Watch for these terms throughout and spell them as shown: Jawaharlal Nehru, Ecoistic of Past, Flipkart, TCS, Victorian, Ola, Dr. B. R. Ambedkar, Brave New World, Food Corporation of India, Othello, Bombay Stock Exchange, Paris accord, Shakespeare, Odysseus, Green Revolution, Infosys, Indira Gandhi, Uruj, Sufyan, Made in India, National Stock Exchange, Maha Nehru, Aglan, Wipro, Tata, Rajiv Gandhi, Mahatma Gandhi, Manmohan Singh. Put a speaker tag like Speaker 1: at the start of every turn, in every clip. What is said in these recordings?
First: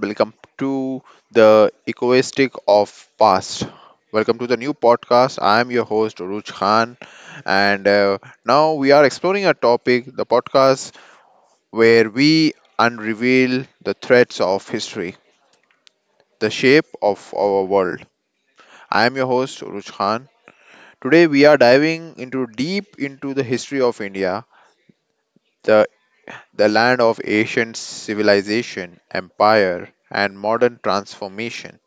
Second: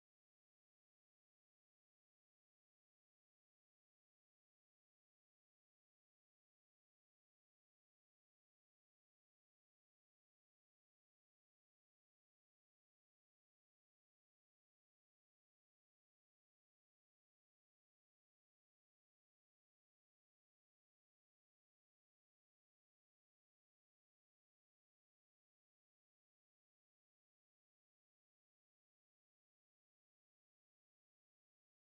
Speaker 1: welcome to the Ecoistic of Past. Welcome to the new podcast. I am your host Ruj Khan, and now we are exploring a topic, the podcast where we unreveal the threads of history, the shape of our world. I am your host Ruj Khan. Today we are diving into deep into the history of India, the the land of ancient civilization, empire, and modern transformation.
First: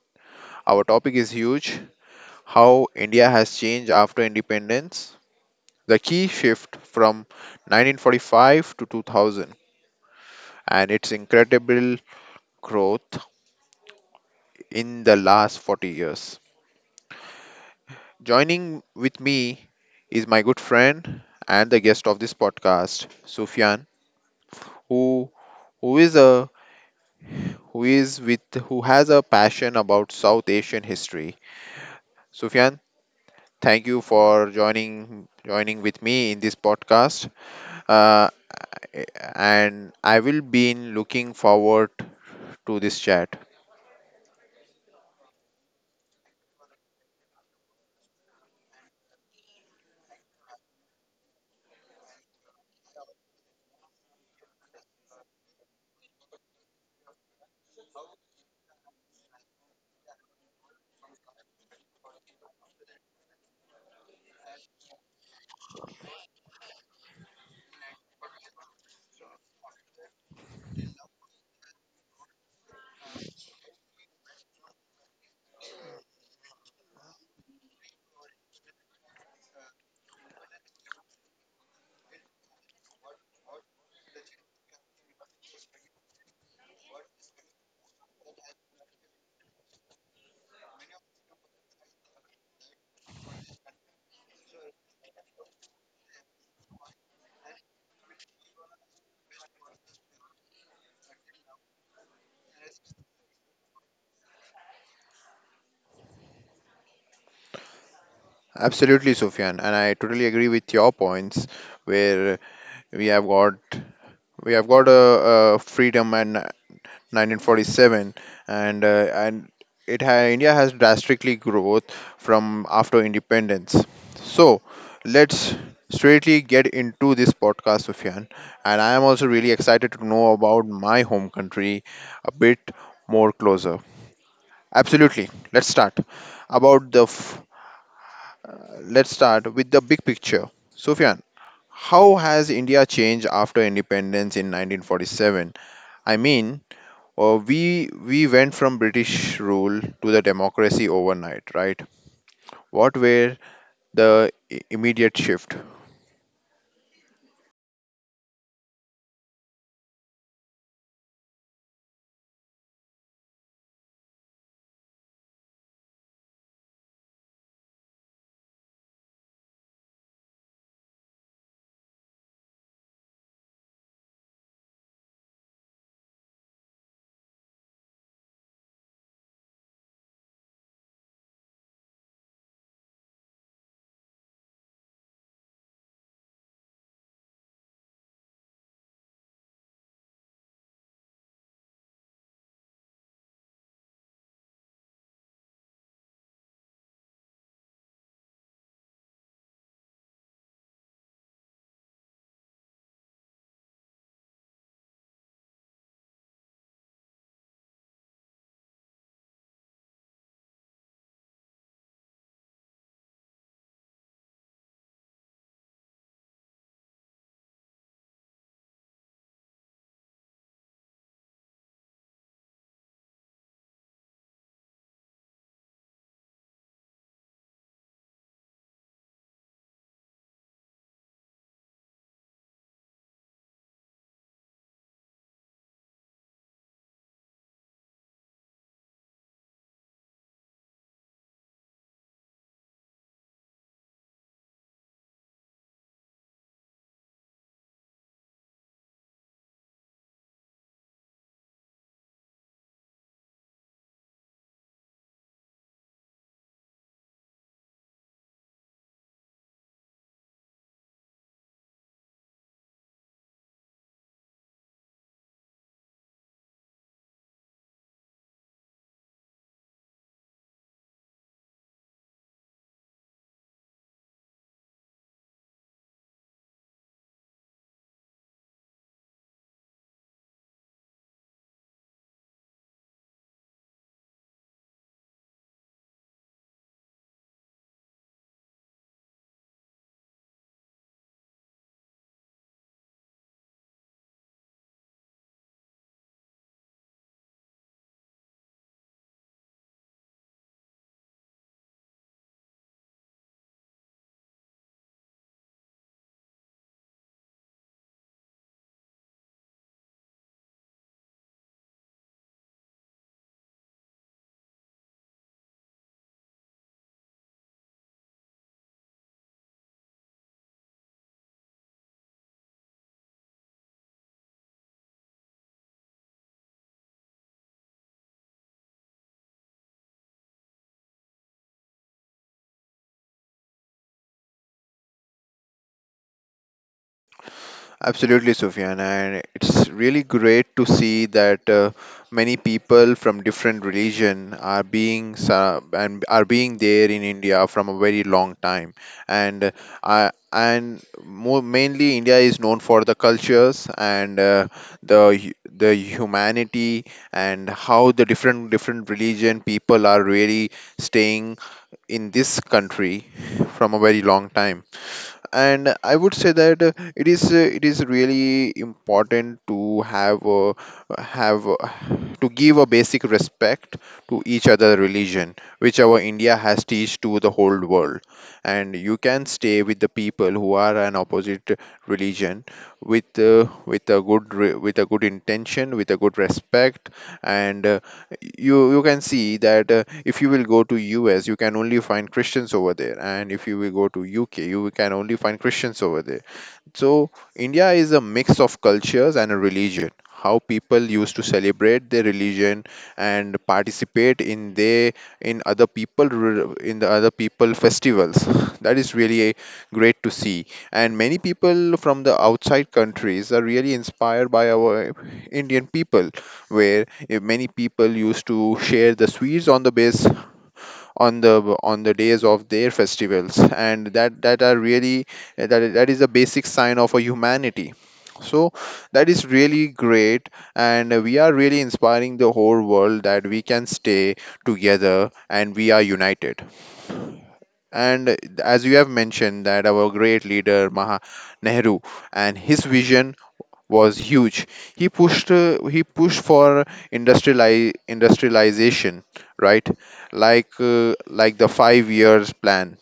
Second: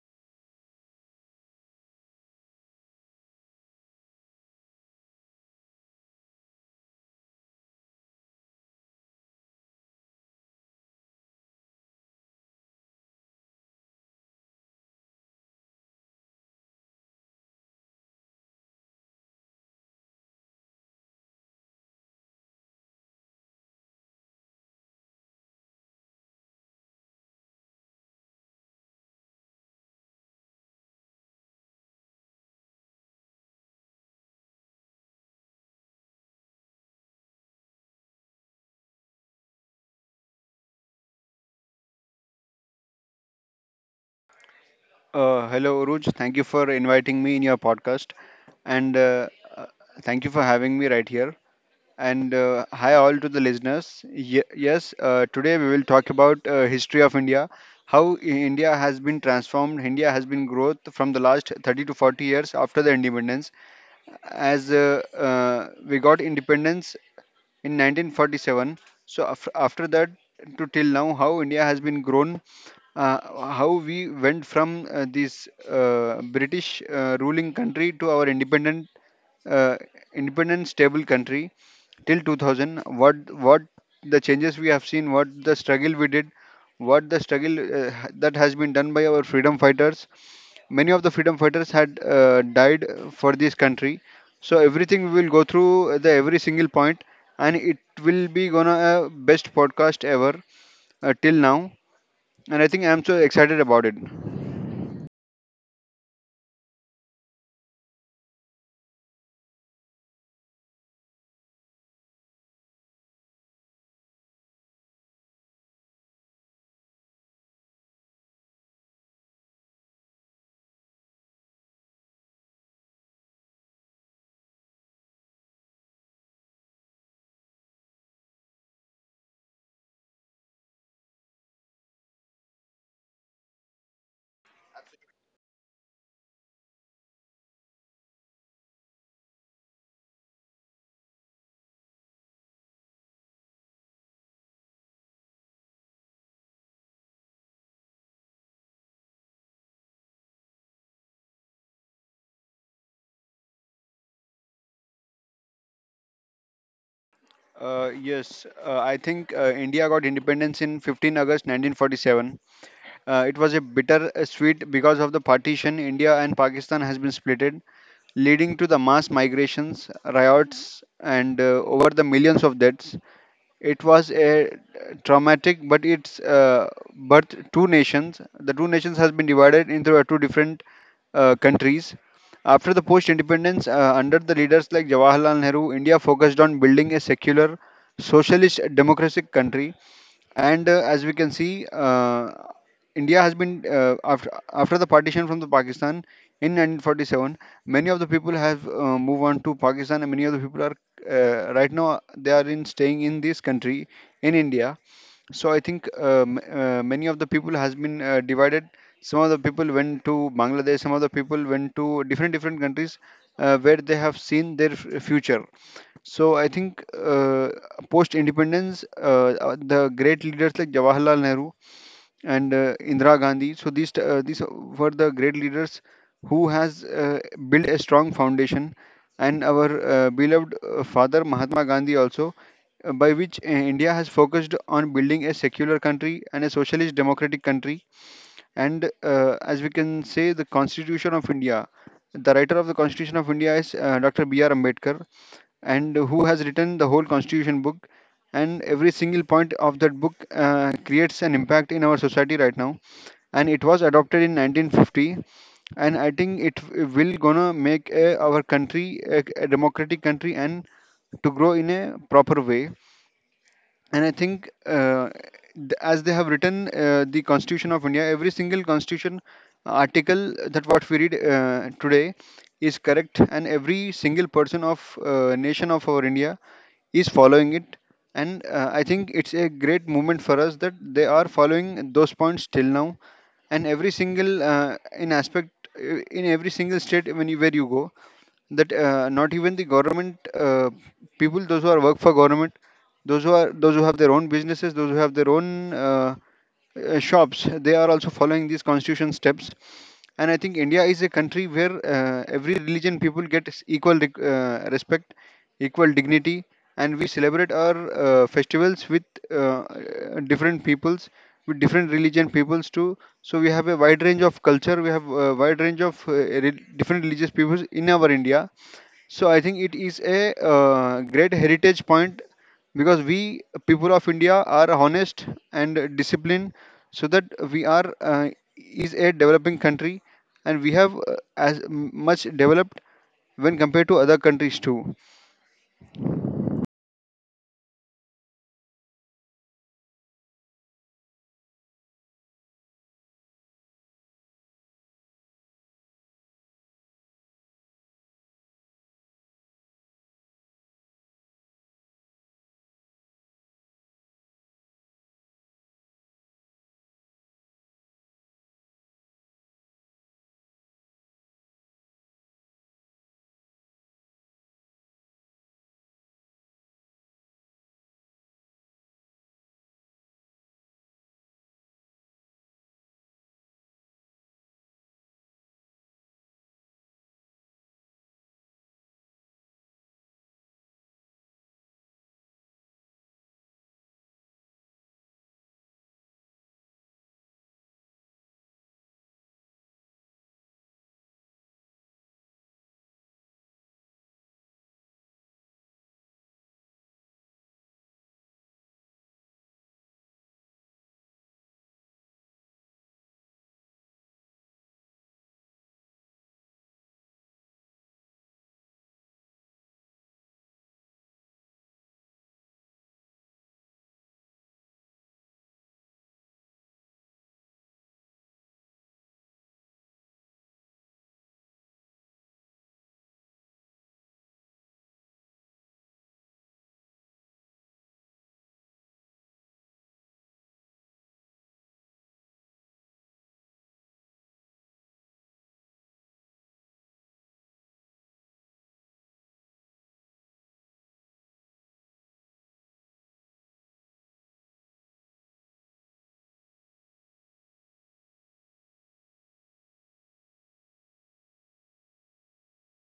Speaker 1: Our topic is huge: how India has changed after independence, the key shift from 1945 to 2000, and its incredible growth in the last 40 years. Joining with me is my good friend and the guest of this podcast, Sufyan, who who is a who is with who has a passion about South Asian history. Sufyan, thank you for joining with me in this podcast. Uh, eh, and I will be in looking forward to this chat.
Speaker 2: Hello, Uruj. Thank you for inviting me in your podcast, and uh, thank you for having me right here. And hi all to the listeners. Yes, today we will talk about history of India, how India has been transformed. India has been growth from the last 30 to 40 years after the independence, as we got independence in 1947. So after that to till now, how India has been grown, uh, how we went from this British ruling country to our uh, independent stable country till 2000. What the changes we have seen, what the struggle we did, what the struggle that has been done by our freedom fighters. Many of the freedom fighters had died for this country. So everything we will go through the every single point, and it will be gonna best podcast ever till now, and I think I'm so excited about it.
Speaker 1: Absolutely, Sufyan, and I totally agree with your points. Where we have got we have got a freedom and 1947, and India has drastically growth from after independence. So let's straightly get into this podcast, Sufyan, and I am also really excited to know about my home country a bit more closer. Absolutely. About the f- let's start with the big picture. Sufyan, how has India changed after independence in 1947? I mean, we went from British rule to the democracy overnight, right? What were the immediate shift?
Speaker 2: Yes, I think India got independence in 15 August 1947. It was a bitter sweet because of the partition. India and Pakistan has been splitted, leading to the mass migrations, riots, and over the millions of deaths. It was a traumatic, but it's birth two nations. The two nations has been divided into two different countries after the post independence under the leaders like Jawaharlal Nehru. India focused on building a secular socialist democratic country, and as we can see, India has been after the partition from the Pakistan in 1947. Many of the people have moved on to Pakistan, and many of the people are right now they are in staying in this country in India. So I think many of the people has been divided. Some of the people went to Bangladesh. Some of the people went to different different countries where they have seen their future. So I think post independence, the great leaders like Jawaharlal Nehru and Indira Gandhi. So these were the great leaders who has built a strong foundation, and our beloved father Mahatma Gandhi also, by which India has focused on building a secular country and a socialist democratic country. And as we can say, the Constitution of India, the writer of the Constitution of India is Dr. B. R. Ambedkar, and who has written the whole constitution book, and every single point of that book creates an impact in our society right now, and it was adopted in 1950. And I think will gonna make our country a democratic country and to grow in a proper way. And I think as they have written the Constitution of India, every single constitution article that what we read today is correct, and every single person of nation of our India is following it. And I think it's a great movement for us that they are following those points till now, and every single in aspect, in every single state when where you go, that not even the government, people those who are work for government, those who are those who have their own businesses, those who have their own shops, they are also following these constitution steps. And I think India is a country where every religion people get equal respect, equal dignity. And we celebrate our festivals with uh, different peoples, with different religion peoples too. So we have a wide range of culture, we have a wide range of different religious peoples in our India. So I think it is a great heritage point, because we people of India are honest and disciplined, so that we are is a developing country, and we have much developed when compared to other countries too.
Speaker 1: Absolutely, Sufyan, and it's really great to see that many people from different religion are being there in India from a very long time, and and more mainly India is known for the cultures and the humanity, and how the different religion people are really staying in this country from a very long time. And I would say that it is really important to have to give a basic respect to each other religion, which our India has teach to the whole world. And you can stay with the people who are an opposite religion with with a good intention, with a good respect. And you can see that if you will go to US you can only find Christians over there, and if you will go to UK you can only find Christians over there. So, India is a mix of cultures and a religion. How people used to celebrate their religion and participate in their in the other people festivals. That is really great to see. And many people from the outside countries are really inspired by our Indian people, where many people used to share the sweets on the days of their festivals, and that that are really that, that is a basic sign of a humanity. So that is really great, and we are really inspiring the whole world that we can stay together and we are united. And as you have mentioned, that our great leader Maha Nehru, and his vision was huge. He pushed, for industrialization, right? Like the 5 years plan.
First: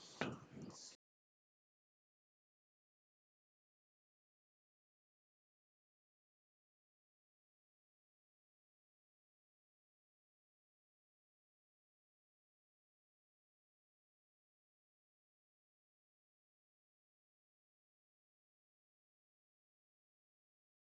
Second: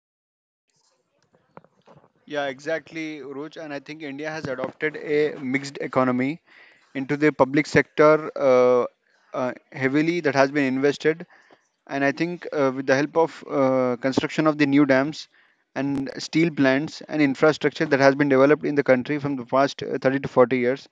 Speaker 2: Yeah, exactly, Uruj. And I think India has adopted a mixed economy into the public sector heavily that has been invested. And I think with the help of construction of the new dams and steel plants and infrastructure that has been developed in the country from the past 30 to 40 years.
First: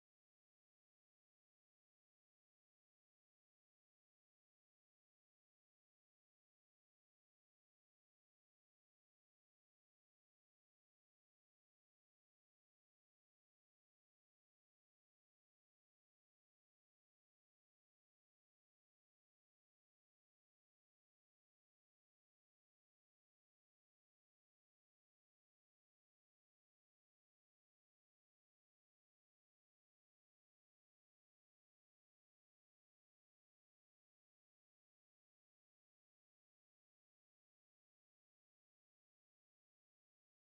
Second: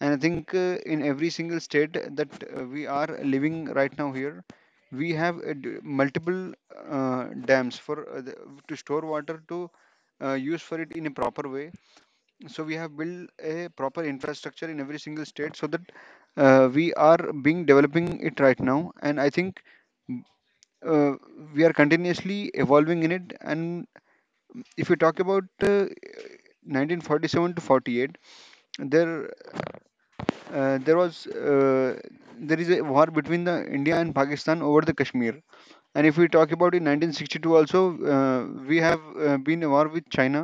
Speaker 2: And I think in every single state that we are living right now here, we have multiple dams for to store water to use for it in a proper way. So we have built a proper infrastructure in every single state so that we are being developing it right now. And I think uh, we are continuously evolving in it. And if you talk about 1947 to 48, there uh, there was uh, there is a war between the India and Pakistan over the Kashmir. And if we talk about in 1962 also, we have been a war with China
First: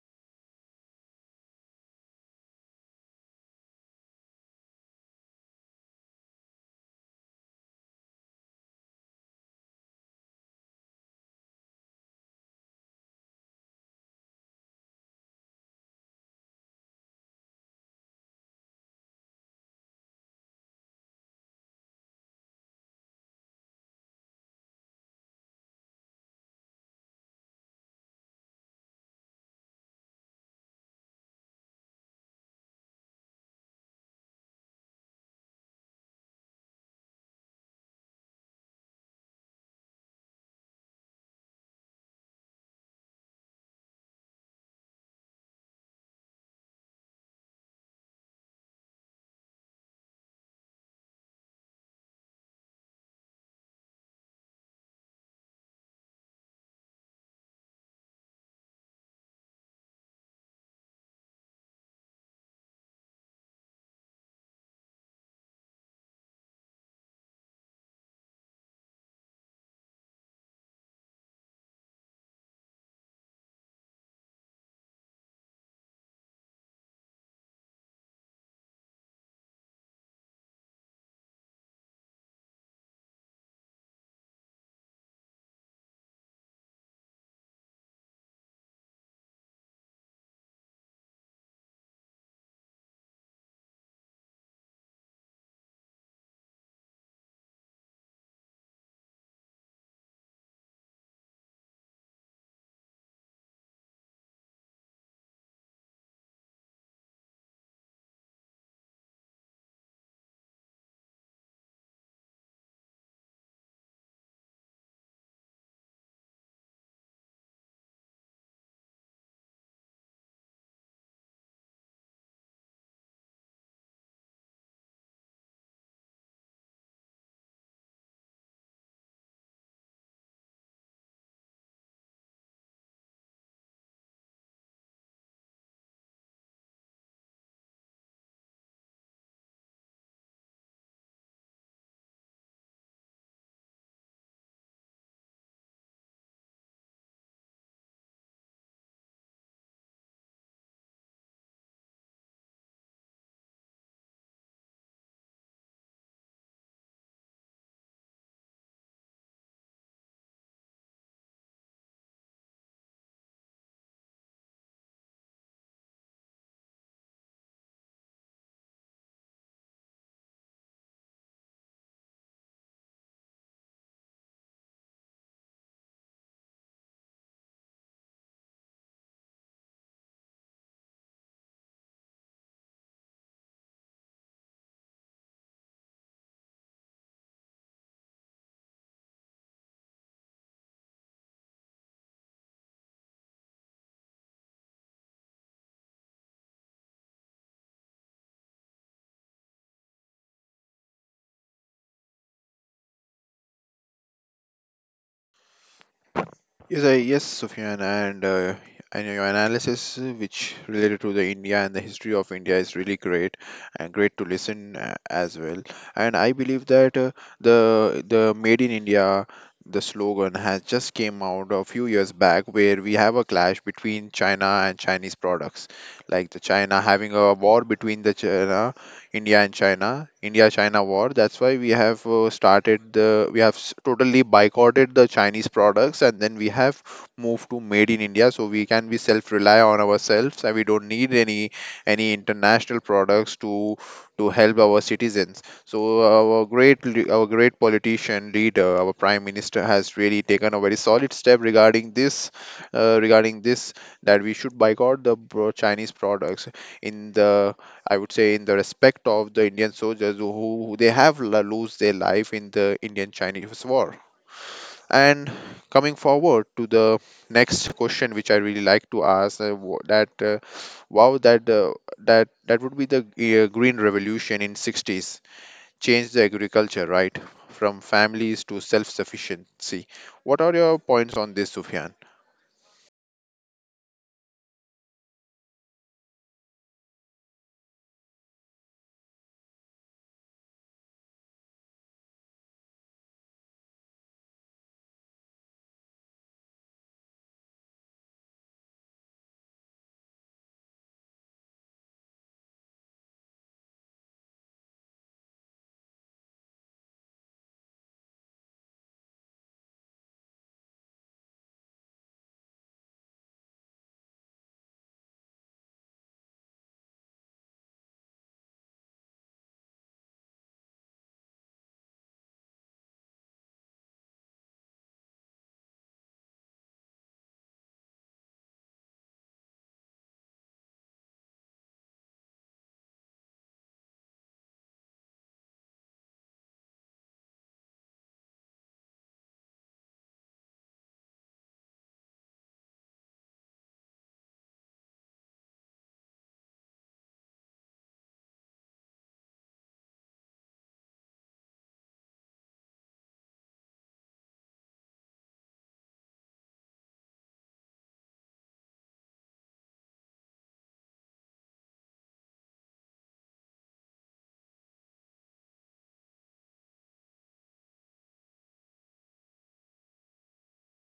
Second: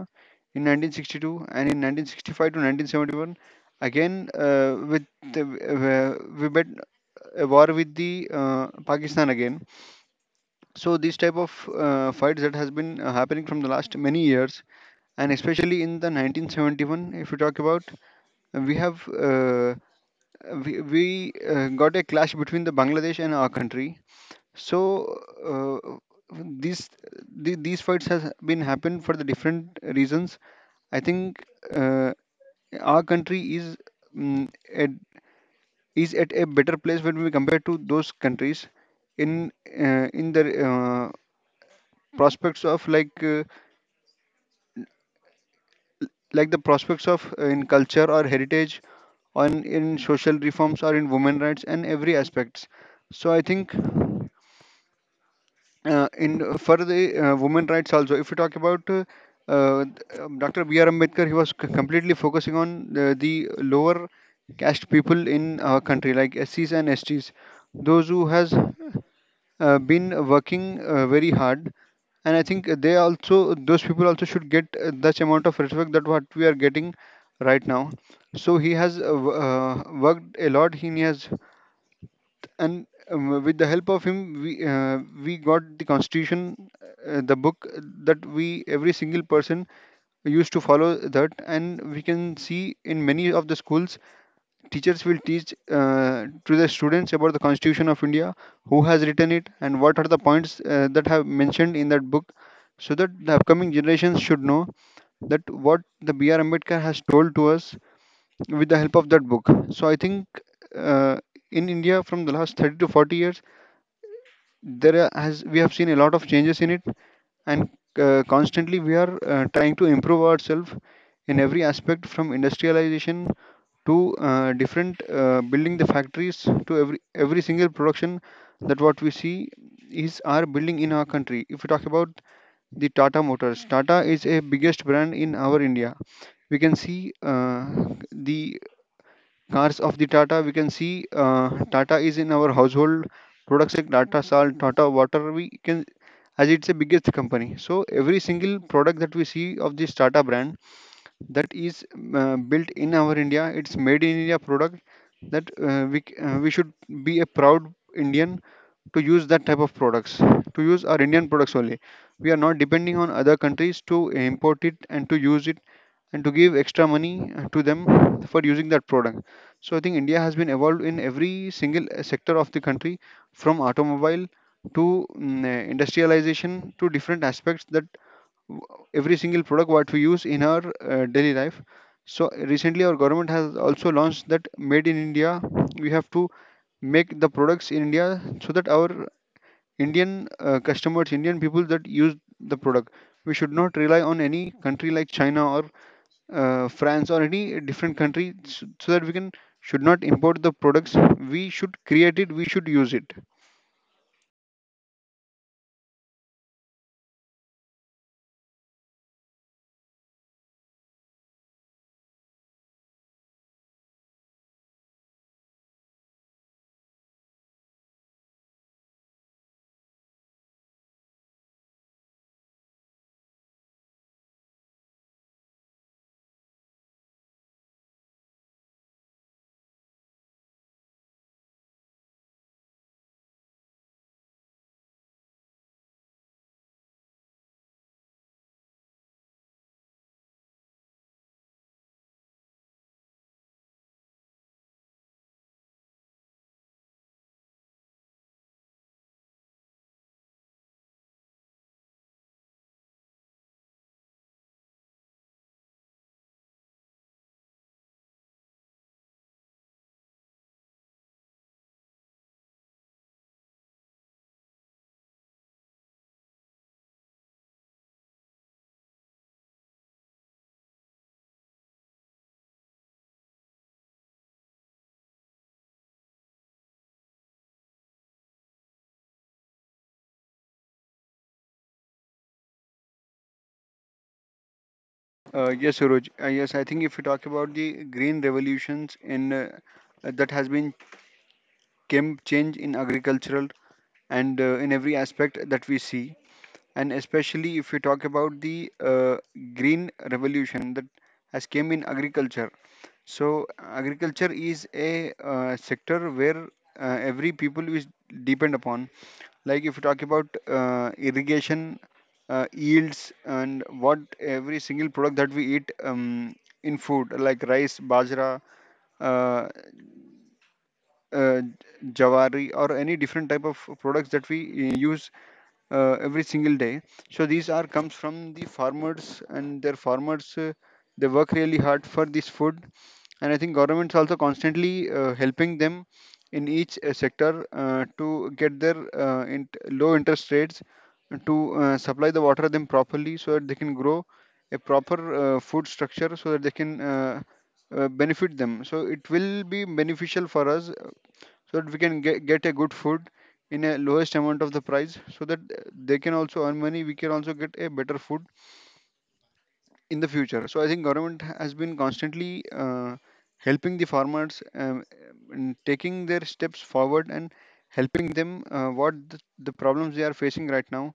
Speaker 2: in 1962 and in 1965 to 1971. Again, we bet a war with the Pakistan again. So these type of fights that has been happening from the last many years, and especially in the 1971 if you talk about, we have we got a clash between the Bangladesh and our country. So uh, these these fights has been happened for the different reasons. I think uh, our country is, mm, at, is at a better place when we compare to those countries in in the uh, prospects of like the prospects of in culture or heritage, on in social reforms or in women rights and every aspects. So I think in for the women rights also if you talk about, uh, Dr. B. R. Ambedkar, he was completely focusing on the lower caste people in our country like SCs and STs, those who has been working very hard. And I think they also, those people also should get that amount of respect that what we are getting right now. So he has worked a lot, he has. And with the help of him we got the constitution, the book, that we every single person used to follow that. And we can see in many of the schools, teachers will teach to the students about the Constitution of India, who has written it and what are the points that have mentioned in that book, so that the upcoming generations should know that what the br ambedkar has told to us with the help of that book. So I think uh, in India from the last 30 to 40 years, there are- has we have seen a lot of changes in it. And constantly we are trying to improve ourselves in every aspect, from industrialization to different building the factories, to every single production that what we see is our building in our country. If we talk about the Tata Motors, Tata is a biggest brand in our India. We can see the cars of the Tata, we can see Tata is in our household products like Tata Salt, Tata Water. We can, as it's a biggest company, so every single product that we see of this Tata brand that is built in our India. It's made in India product that we should be a proud Indian to use that type of products, to use our Indian products only. We are not depending on other countries to import it and to use it and to give extra money to them for using that product. So I think India has been evolved in every single sector of the country, from automobile to industrialization to different aspects that w- every single product what we use in our daily life. So recently our government has also launched that made in India, we have to make the products in India, so that our Indian customers, Indian people that use the product, we should not rely on any country like China or France or any different country, so, so that we can should not import the products, we should create it, we should use it.
Speaker 1: Yes, yes, Sufyan, and I know your analysis, which related to the India and the history of India, is really great and great to listen, as well. And I believe that the Made in India, the slogan has just came out a few years back, where we have a clash between China and Chinese products, like the China having a war between the China India and China, India-China war. That's why we have started the, we have s- totally boycotted the Chinese products, and then we have moved to Made in India. So we can be self-rely on ourselves, and we don't need any international products to help our citizens. So our great politician leader, our prime minister, has really taken a very solid step regarding this, that we should boycott the Chinese products, in the I would say, in the respect of the Indian soldiers who they have lose their life in the Indian Chinese war. And coming forward to the next question, which I really like to ask, wow, that uh, that would be the Green Revolution in 60s changed the agriculture, right, from families to self-sufficiency. What are your points on this, Sufyan?
Speaker 2: Yes, Suraj. Yes, I think if we talk about the green revolutions in that has been came change in agricultural and in every aspect that we see. And especially if you talk about the green revolution that has came in agriculture. So agriculture is a sector where every people is depend upon. Like if you talk about irrigation, yields and what every single product that we eat, in food like rice, bajra, uh, uh, jawari, or any different type of products that we use every single day. So these are comes from the farmers, and their farmers they work really hard for this food. And I think government's also constantly helping them in each sector, to get their int low interest rates, to supply the water them properly so that they can grow a proper food structure so that they can benefit them, so it will be beneficial for us so that we can get a good food in a lowest amount of the price so that they can also earn money, we can also get a better food in the future. So I think government has been constantly helping the farmers, in taking their steps forward and helping them what the problems they are facing right now,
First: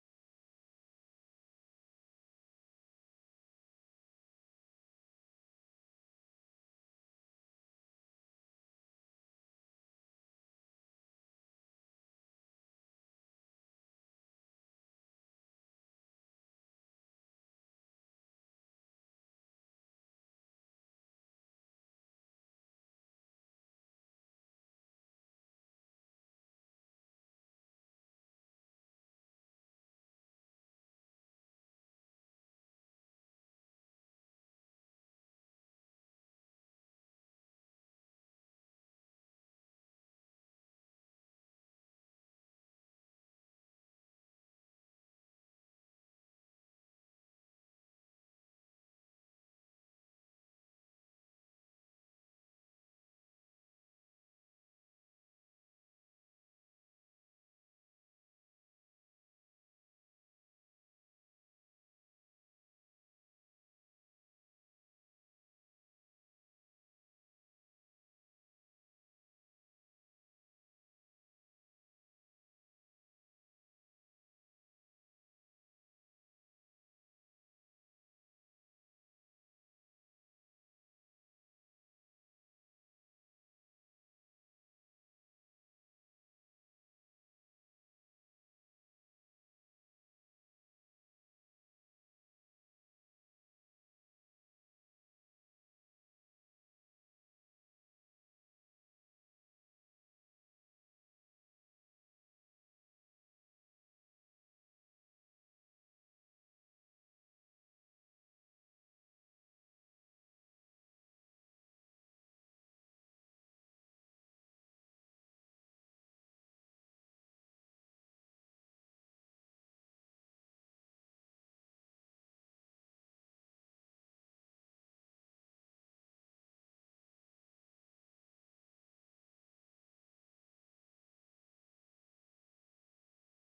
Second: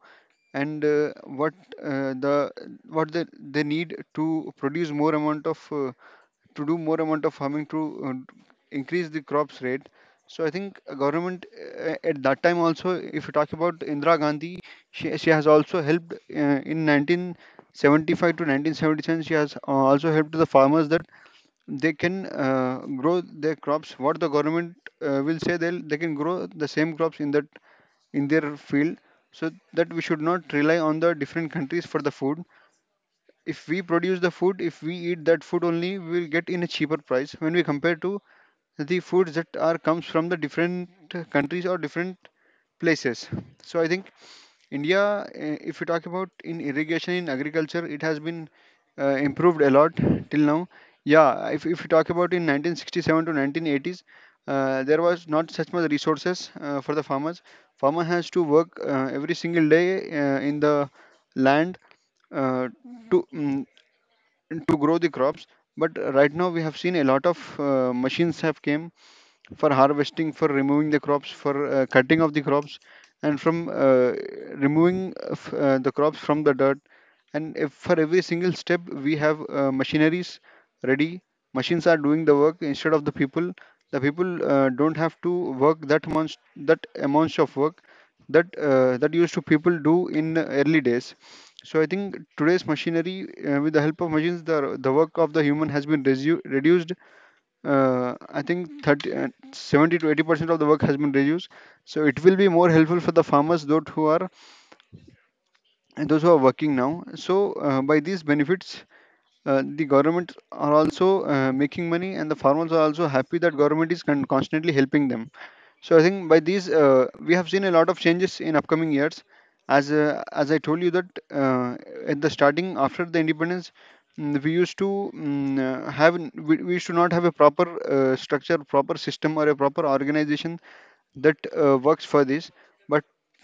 Speaker 2: and what the, what they need to produce more amount of, to do more amount of farming to increase the crops rate. So I think government at that time, also, if you talk about Indira Gandhi, she has also helped in 1975 to 1977. She has also helped the farmers that they can grow their crops. What the government will say, they can grow the same crops in that, in their field. So that we should not rely on the different countries for the food. If we produce the food, if we eat that food only, we will get in a cheaper price when we compare to the foods that are comes from the different countries or different places. So I think India, eh, if you talk about in irrigation, in agriculture, it has been improved a lot till now. Yeah, if you talk about in 1967 to 1980s, there was not such much resources for the farmers. Farmer has to work every single day in the land, uh, to to grow the crops. But right now we have seen a lot of machines have came for harvesting, for removing the crops, for cutting of the crops, and from removing of, the crops from the dirt. And if for every single step we have machineries ready, machines are doing the work instead of the people. The people don't have to work that much, that amounts of work that that used to people do in early days. So I think today's machinery, with the help of machines, the work of the human has been reduced. I think 30, 70 to 80% of the work has been reduced. So it will be more helpful for the farmers, those who are and those who are working now. So by these benefits, the government are also making money, and the farmers are also happy that government is constantly helping them. So I think by these, we have seen a lot of changes in upcoming years. As I told you that at the starting, after the independence, we used to we used to not have a proper structure, proper system, or a proper organization that works for this. But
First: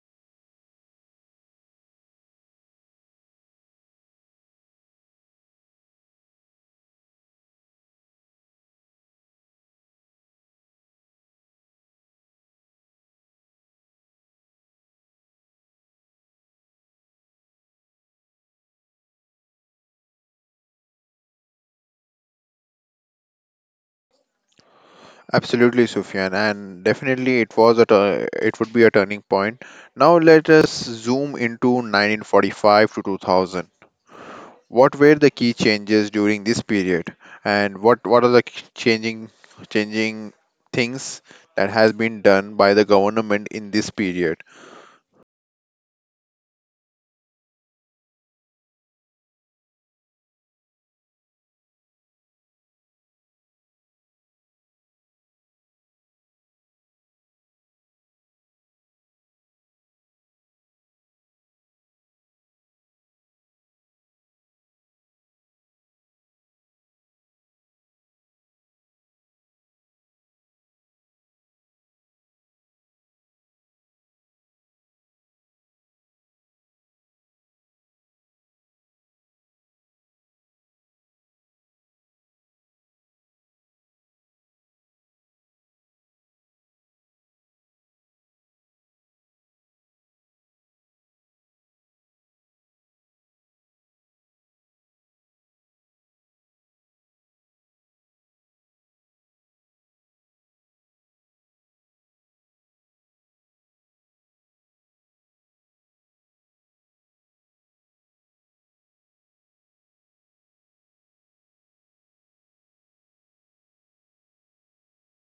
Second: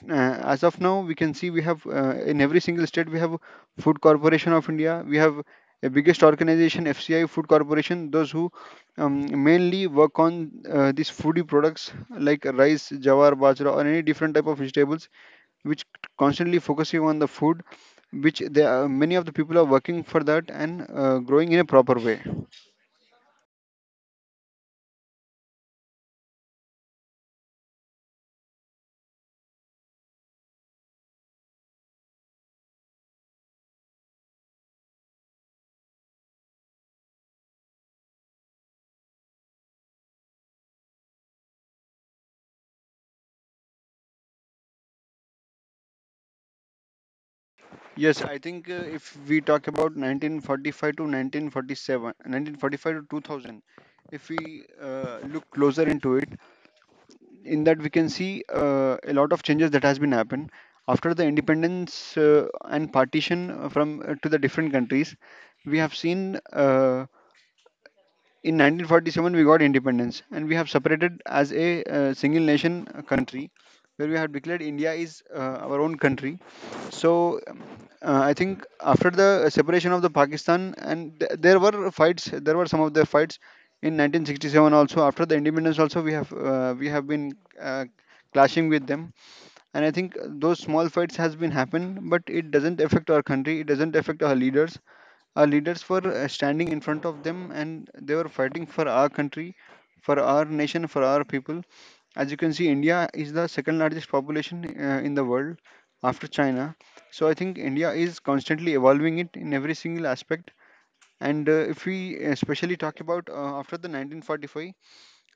Speaker 2: as of now we can see we have, in every single state we have Food Corporation of India. We have a biggest organization, FCI, Food Corporation, those who mainly work on these foodie products like rice, jawar, bajra, or any different type of vegetables which constantly focusing on the food, which they are, many of the people are working for that and growing in a proper way.
Speaker 1: Absolutely, Sufyan, and definitely it would be a turning point. Now let us zoom into 1945 to 2000. What were the key changes during this period, and what are the changing things that has been done by the government in this period?
Speaker 2: Yes, I think if we talk about 1945 to 1947, 1945 to 2000, if we look closer into it, in that we can see a lot of changes that has been happened after the independence and partition from to the different countries. We have seen. In 1947 we got independence and we have separated as a single nation, country where we have declared India is our own country. So um, I think after the separation of the Pakistan, and there were fights, there were some of the fights in 1967 also. After the independence also, we have been uh, clashing with them. And I think those small fights has been happen, but it doesn't affect our country, it doesn't affect our leaders. Our leaders were standing in front of them and they were fighting for our country, for our nation, for our people. As you can see, India is the second largest population in the world, after China. So I think India is constantly evolving it in every single aspect. And if we especially talk about after the 1945,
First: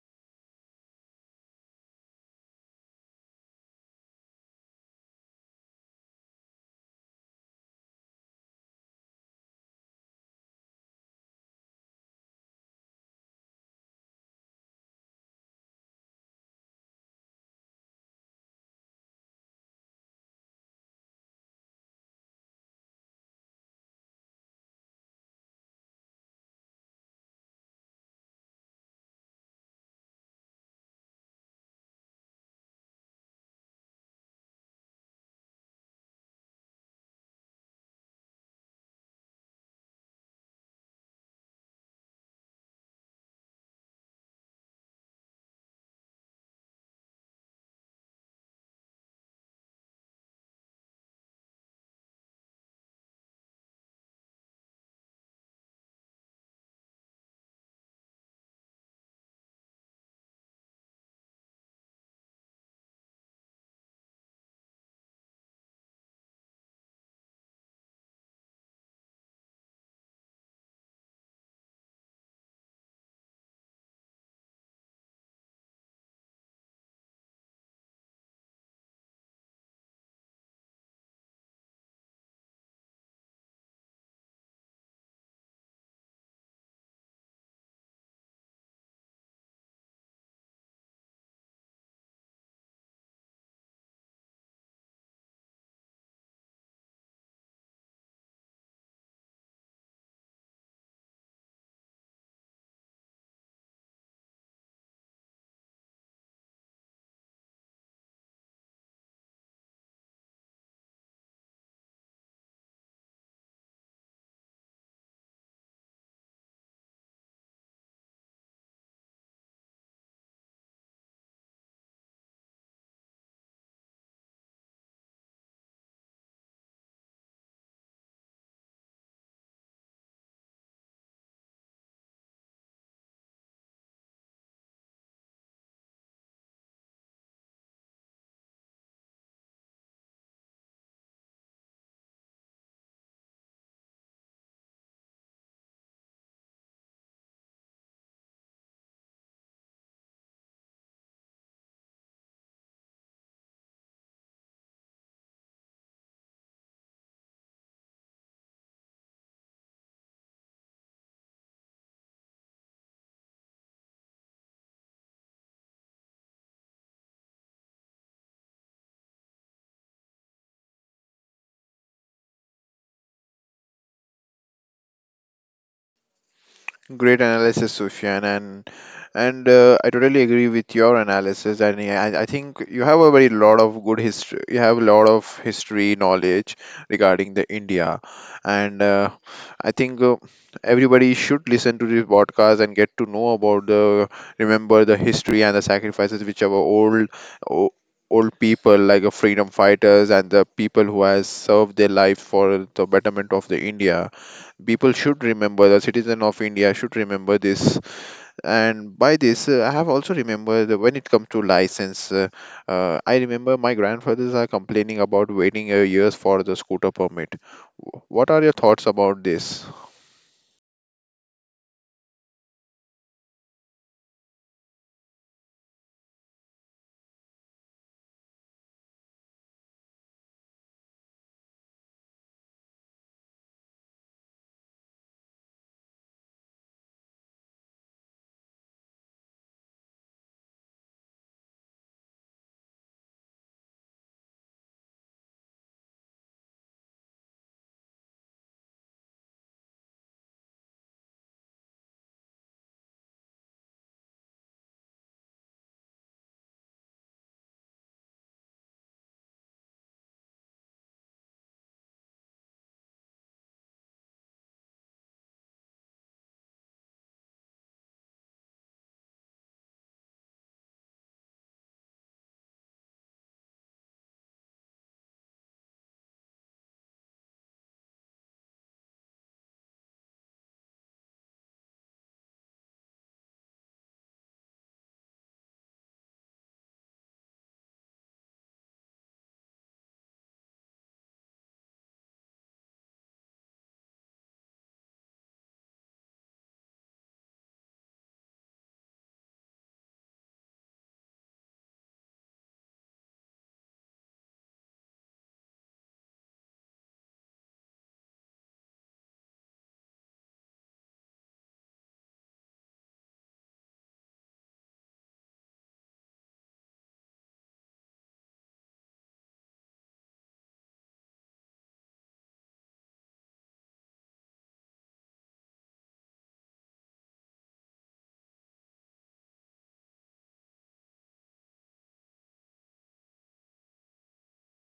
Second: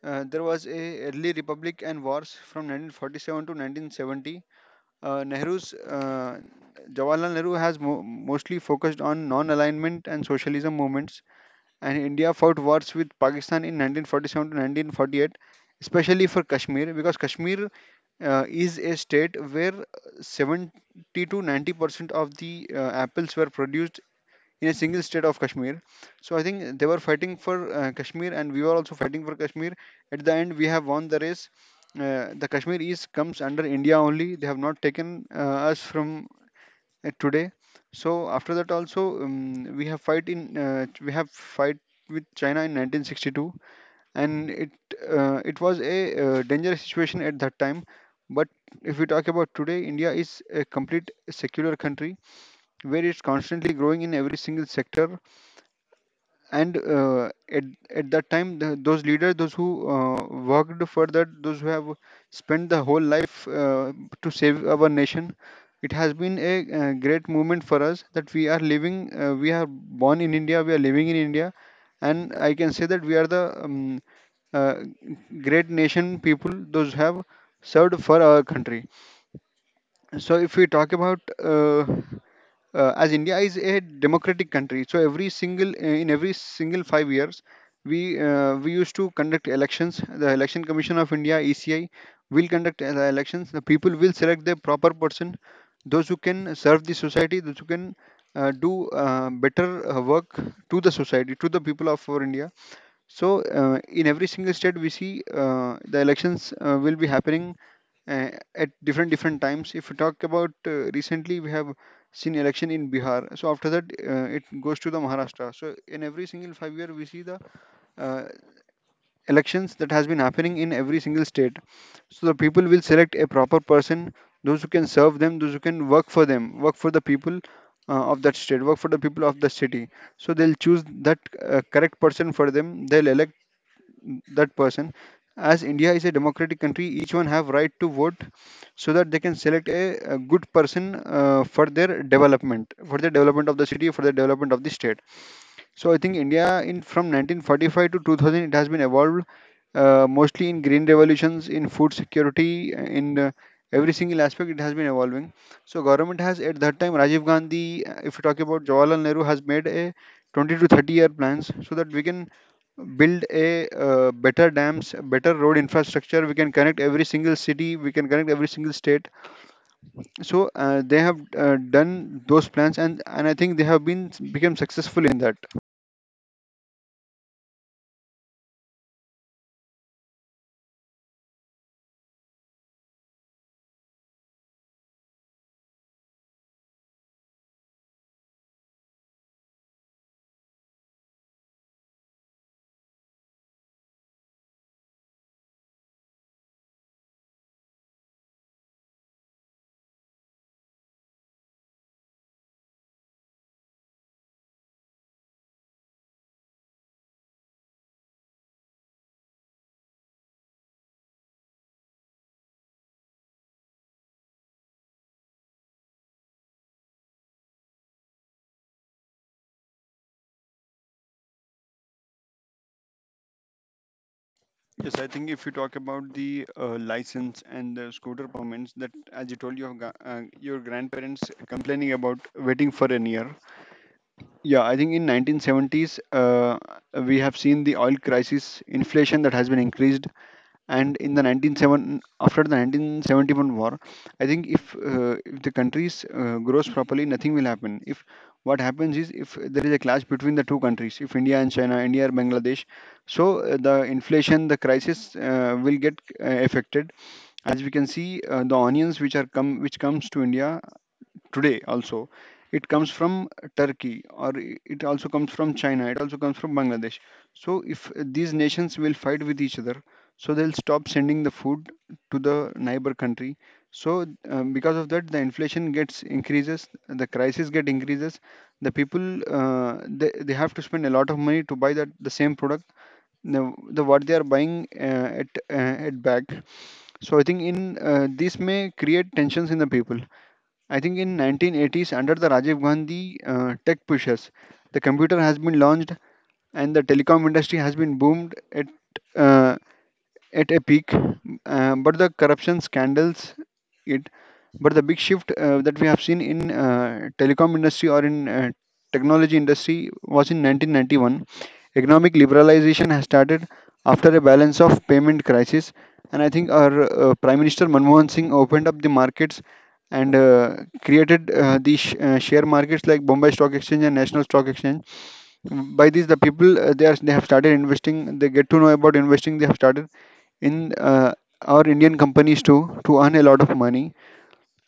Speaker 2: there was a early republic and wars from 1947 to 1970. Nehru's Jawaharlal Nehru has mostly focused on non-alignment and socialism movements, and India fought wars with Pakistan in 1947 to 1948, especially for Kashmir, because Kashmir is a state where 70 to 90% of the apples were produced in a single state of Kashmir. So I think they were fighting for Kashmir, and we were also fighting for Kashmir. At the end, we have won the race. The Kashmir East comes under India only. They have not taken us from today. So after that also, we have fight in, we have fight with China in 1962, and it it was a dangerous situation at that time. But if we talk about today, India is a complete secular country where it's constantly growing in every single sector. And at that time the, those leaders, those who worked for that, those who have spent the whole life to save our nation, it has been a great movement for us that we are living, we are born in India, we are living in India. And I can say that we are the uh, great nation people, those who have served for our country. So if we talk about as India is a democratic country, so every single in every single 5 years, we used to conduct elections. The Election Commission of India (ECI) will conduct the elections. The people will select the proper person, those who can serve the society, those who can do better work to the society, to the people of our India. So, in every single state, we see the elections will be happening uh, at different different times. If we talk about recently, we have seen election in Bihar. So after that, it goes to the Maharashtra. So in every single 5 year, we see the uh, elections that has been happening in every single state. So the people will select a proper person, those who can serve them, those who can work for them, work for the people of that state, work for the people of the city. So they'll choose that correct person for them. They'll elect that person. As India is a democratic country, each one have right to vote, so that they can select a good person for their development, for the development of the city, for the development of the state. So I think India in, from 1945 to 2000, it has been evolved mostly in green revolutions, in food security, in every single aspect it has been evolving. So government has, at that time, Rajiv Gandhi, if you talk about Jawaharlal Nehru, has made a 20 to 30 year plans so that we can build a better dams, better road infrastructure. We can connect every single city, we can connect every single state. So they have done those plans, and I think they have been become successful in that.
Speaker 1: Great analysis, Sufyan, and I totally agree with your analysis. And yeah, I think you have a very lot of good history. You have a lot of history knowledge regarding the India, and I think everybody should listen to this podcast and get to know about the remember the history, and the sacrifices which our old o- old people like freedom fighters, and the people who has served their life for the betterment of the India. People should remember. The citizen of India should remember this. And by this, I have also remembered that when it comes to license, I remember my grandfathers are complaining about waiting years for the scooter permit. What are your thoughts about this?
Speaker 2: Yes, I think if you talk about the license and the scooter permits, that as you told, your your grandparents complaining about waiting for a year. Yeah, I think in 1970s we have seen the oil crisis, inflation that has been increased, and in the 197 after the 1971 war. I think if the countries grows properly, nothing will happen. If what happens is if there is a clash between the two countries, if India and China, India or Bangladesh, so the inflation, the crisis will get affected. As we can see, the onions which are come which comes to India today, also it comes from Turkey, or it also comes from China, it also comes from Bangladesh. So if these nations will fight with each other, so they'll stop sending the food to the neighbor country. So because of that, the inflation gets increases, the crisis get increases, the people they have to spend a lot of money to buy that the same product, the what they are buying at back. So I think in this may create tensions in the people. I think in 1980s, under the Rajiv Gandhi tech pushes, the computer has been launched and the telecom industry has been boomed. It uh, at a peak, but the corruption scandals it. But the big shift that we have seen in telecom industry or in technology industry was in 1991. Economic liberalization has started after a balance of payment crisis, and I think our Prime Minister Manmohan Singh opened up the markets and created share markets like Bombay Stock Exchange and National Stock Exchange. Mm, by these the people they have started investing, they get to know about investing, they have started in our Indian companies too, to earn a lot of money.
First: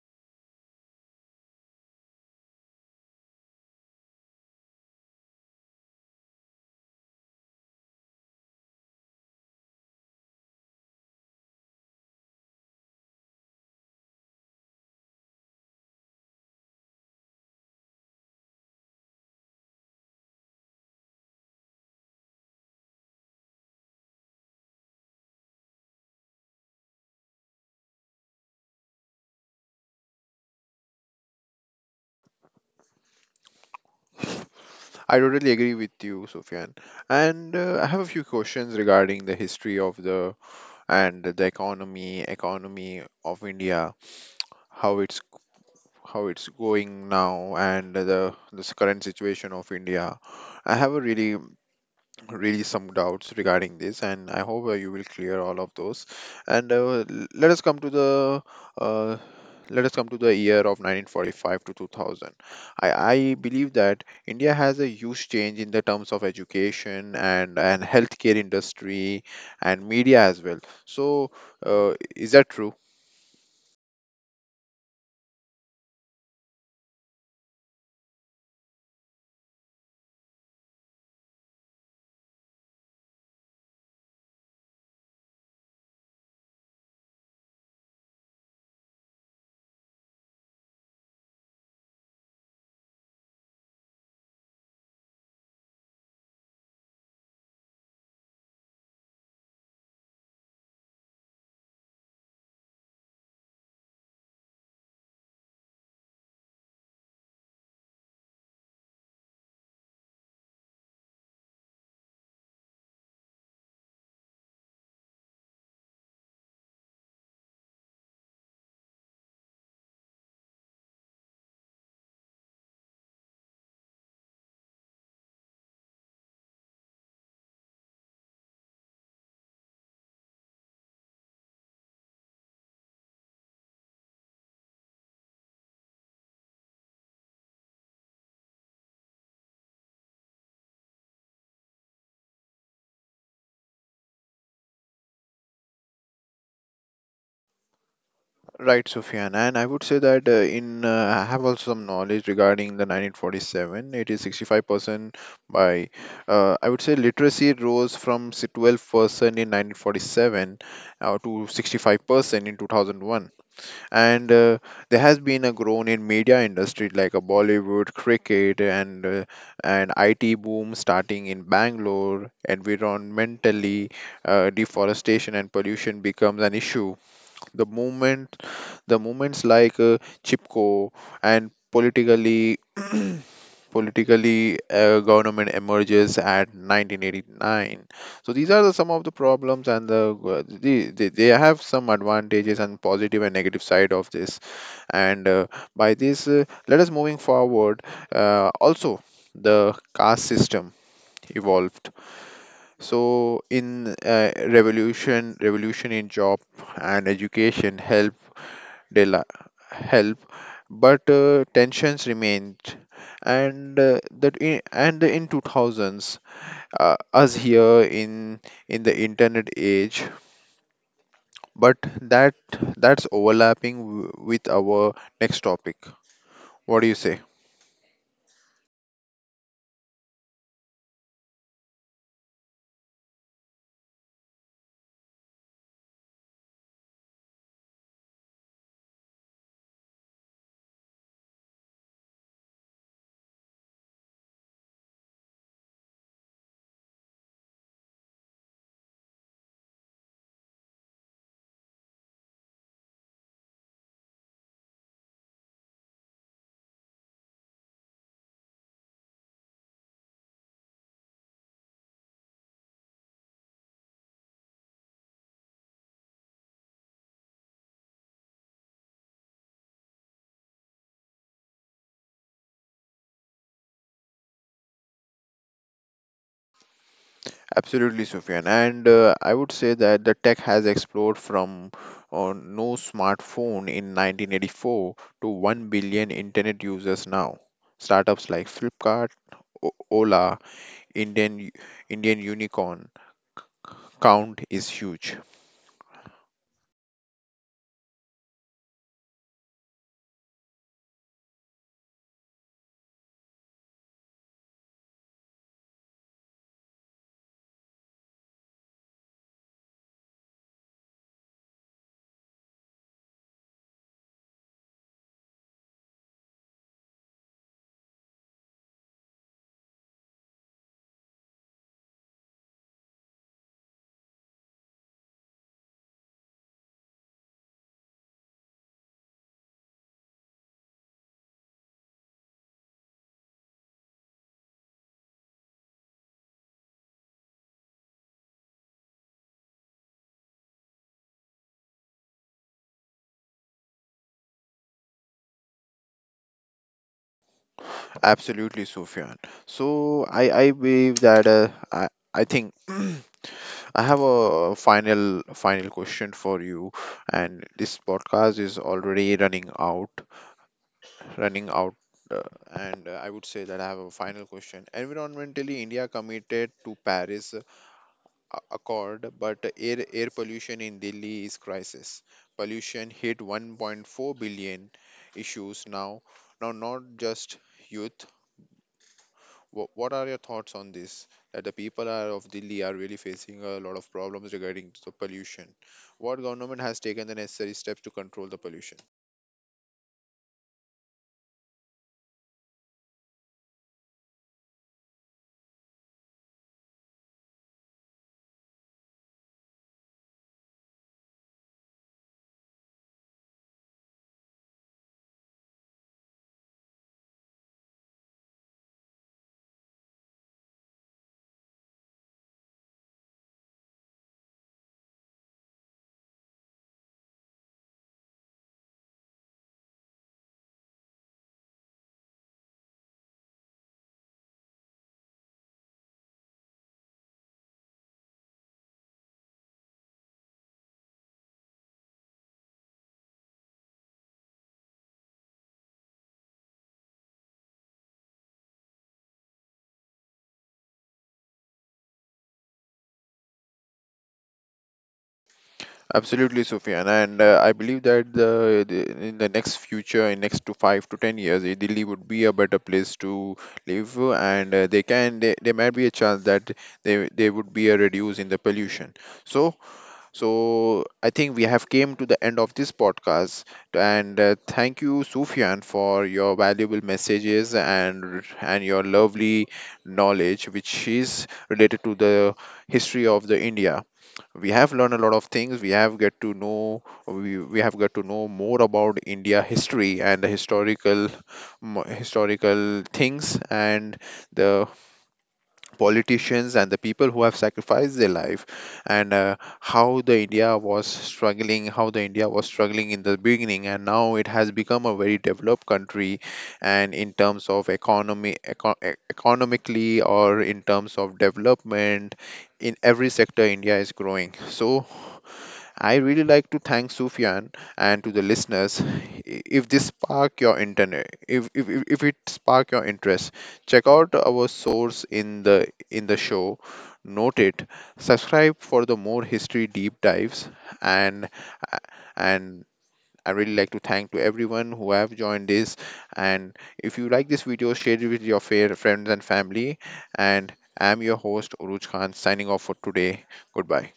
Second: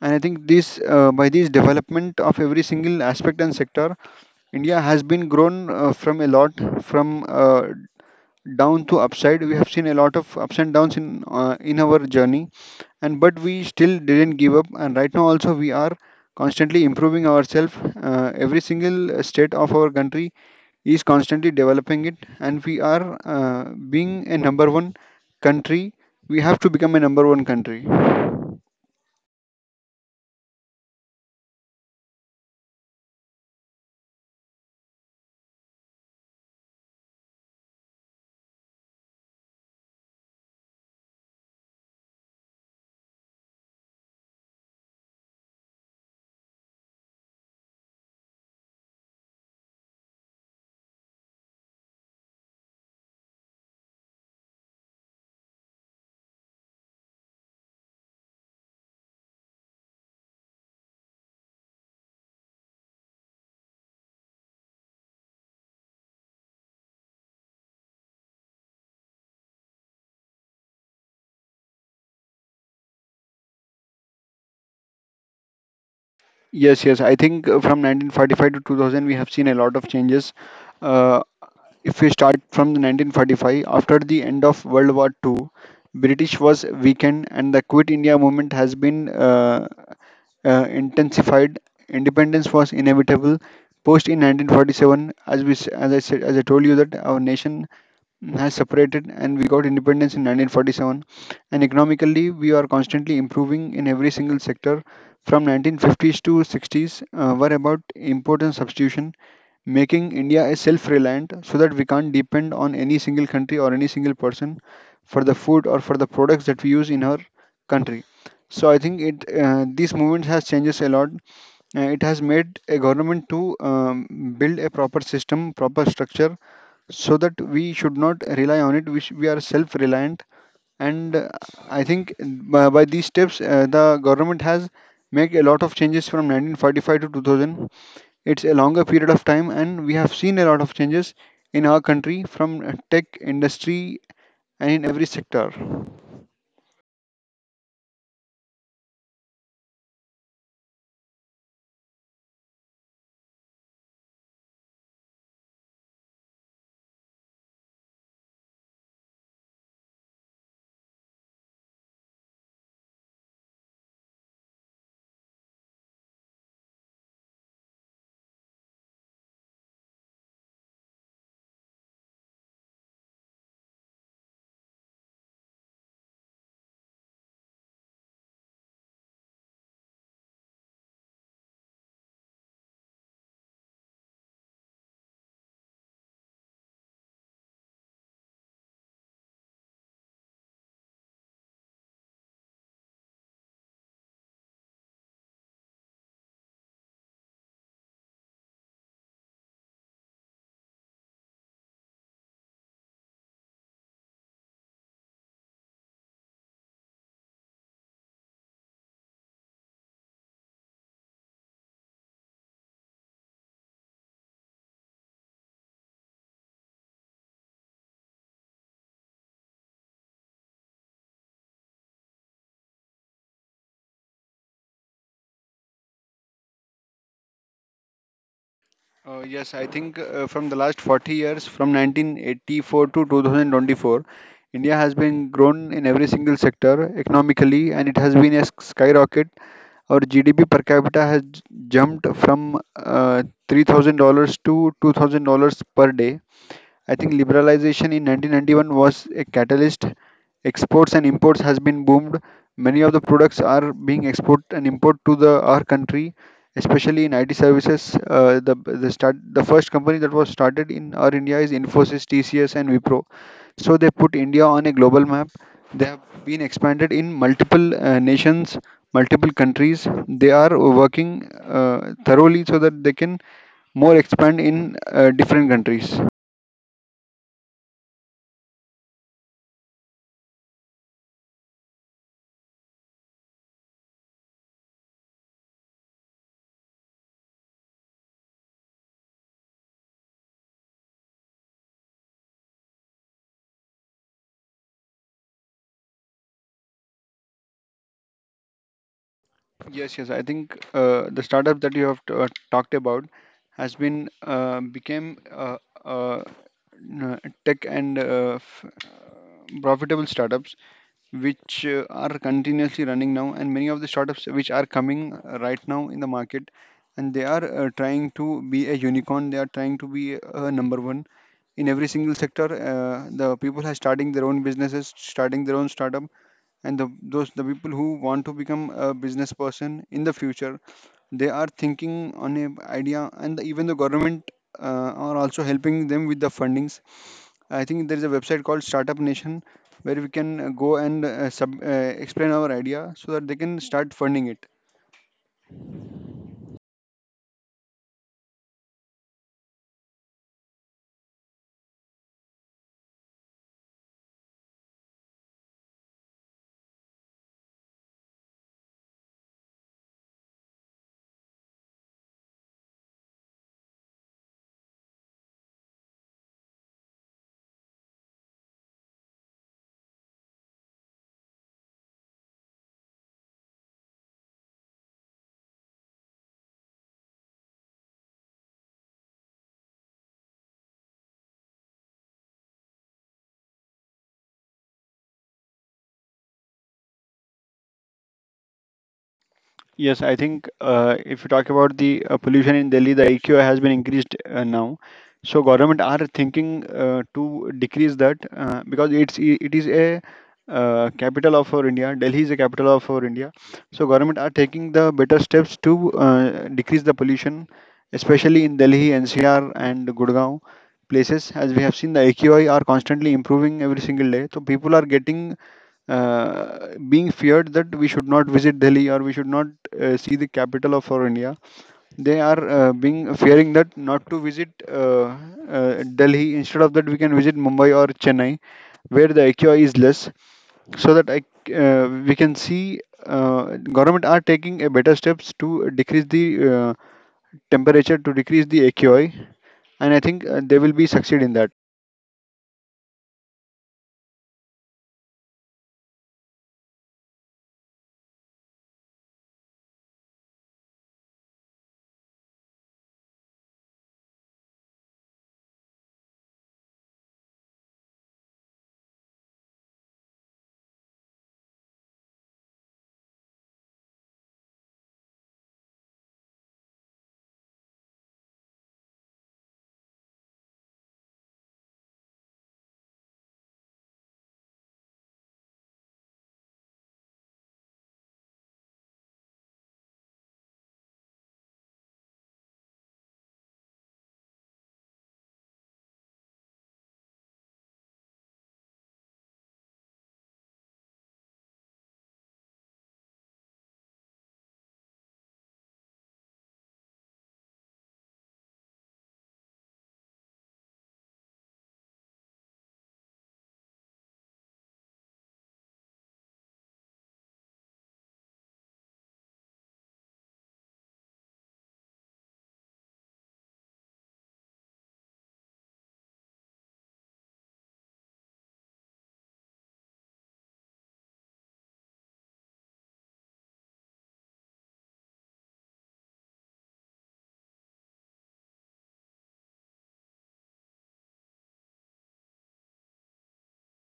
Speaker 2: And I think this by this development of every single aspect and sector, India has been grown from a lot, from down to upside. We have seen a lot of ups and downs in in our journey, and but we still didn't give up, and right now also we are constantly improving ourselves. Every single state of our country is constantly developing it, and we are being a number one country. We have to become a number one country.
Speaker 1: I totally agree with you, Sufyan. And I have a few questions regarding the history of the economy of India, how it's how it's going now, and the this current situation of India. I have a really really some doubts regarding this, and I hope you will clear all of those. And uh, let us come to the year of 1945 to 2000. I believe that India has a huge change in the terms of education and healthcare industry and media as well. So is that true?
Speaker 2: Yes, yes. I think from 1945 to 2000, we have seen a lot of changes. Uh, if we start from the 1945, after the end of World War II, British was weakened and the Quit India movement has been intensified. Independence was inevitable. Post in 1947, as as I said, as I told you that our nation has separated, and we got independence in 1947, and economically we are constantly improving in every single sector. From 1950s to 60s were about import and substitution, making India a self reliant, so that we can't depend on any single country or any single person for the food or for the products that we use in our country. So I think it this movement has changes a lot. It has made a government to build a proper system, proper structure, so that we should not rely on it. We are self reliant, and I think by these steps, the government has made a lot of changes from 1945 to 2000. It's a longer period of time, and we have seen a lot of changes in our country, from tech industry and in every sector.
Speaker 1: Right, Sufyan, and I would say that in I have also some knowledge regarding the 1947. It is 65%. By, I would say literacy rose from 12% in 1947, to 65% in 2001. And there has been a grown in media industry like a Bollywood, cricket, and and IT boom starting in Bangalore. Environmentally, deforestation and pollution becomes an issue, the movement the movements like chipko, and politically politically, government emerges at 1989. So these are some of the problems, and they have some advantages and positive and negative side of this. And by this, let us moving forward. Also, the caste system evolved. So in revolution in job and education helped, rela- help, but tensions remained. And in 2000s, us here in the internet age, but that's overlapping with our next topic. What do you say?
Speaker 2: Yes, I think from the last 40 years, from 1984 to 2024, India has been grown in every single sector economically, and it has been a skyrocket. Our GDP per capita has jumped from $3,000 to $2,000 per day. I think liberalization in 1991 was a catalyst. Exports and imports has been boomed. Many of the products are being export and import to the our country, especially in IT services. The first company that was started in our India is Infosys, TCS, and Wipro. So they put India on a global map. They have been expanded in multiple nations, multiple countries. They are working thoroughly so that they can more expand in different countries.
Speaker 1: Absolutely, Sufyan. And I would say that the tech has explored from no smartphone in 1984 to 1 billion internet users now. Startups like Flipkart, Ola, Indian Indian unicorn count is huge.
Speaker 2: Yes, yes. I think the startup that you have talked about has uh, n- tech and profitable startups, which are continuously running now, and many of the startups which are coming right now in the market, and they are trying to be a unicorn. They are trying to be a number one in every single sector. The people are starting their own businesses, starting their own startup, and those the people who want to become a business person in the future, they are thinking on a idea. And even the government are also helping them with the fundings. I think there is a website called Startup Nation, where we can go and explain our idea so that they can start funding it.
Speaker 1: Absolutely, Sufyan. So I believe that I think I have a final question for you, and this podcast is already running out. Uh, and I would say that I have a final question. Environmentally, India committed to Paris accord, but air pollution in Delhi is crisis. Pollution hit 1.4 billion issues now. Now, not just youth. What are your thoughts on this? That the people are of Delhi are really facing a lot of problems regarding the pollution. What government has taken the necessary steps to control the pollution?
Speaker 2: Yes, I think if you talk about the pollution in Delhi, the AQI has been increased now. So government are thinking to decrease that because it is a capital of our India. Delhi is the capital of our India. So government are taking the better steps to decrease the pollution, especially in Delhi, NCR, and Gurgaon places. As we have seen, the AQI are constantly improving every single day. So people are getting being feared that we should not visit Delhi, or we should not see the capital of our India. They are being fearing that not to visit Delhi. Instead of that, we can visit Mumbai or Chennai, where the AQI is less, so that we can see government are taking a better steps to decrease the temperature, to decrease the AQI, and I think they will be succeed in that.
Speaker 1: Absolutely, Sufyan, and I believe that the in the next future, in next to 5 to 10 years, Delhi would be a better place to live, and they can, there might be a chance that they would be a reduce in the pollution. So I think we have came to the end of this podcast. And thank you, Sufyan, for your valuable messages, and your lovely knowledge, which is related to the history of the India. We have learned a lot of things. We have got to know more about India history, and the historical things, and the politicians, and the people who have sacrificed their life. And how the India was struggling, in the beginning. And now it has become a very developed country, and in terms of economy, economically, or in terms of development, in every sector India is growing. So I really like to thank Sufyan and to the listeners. If this spark your internet, if it spark your interest, check out our source in the show. Note it. Subscribe for the more history deep dives. And and I really like to thank to everyone who have joined this. And if you like this video, share it with your fair friends and family. And I'm your host Uruj Khan signing off for today. Goodbye.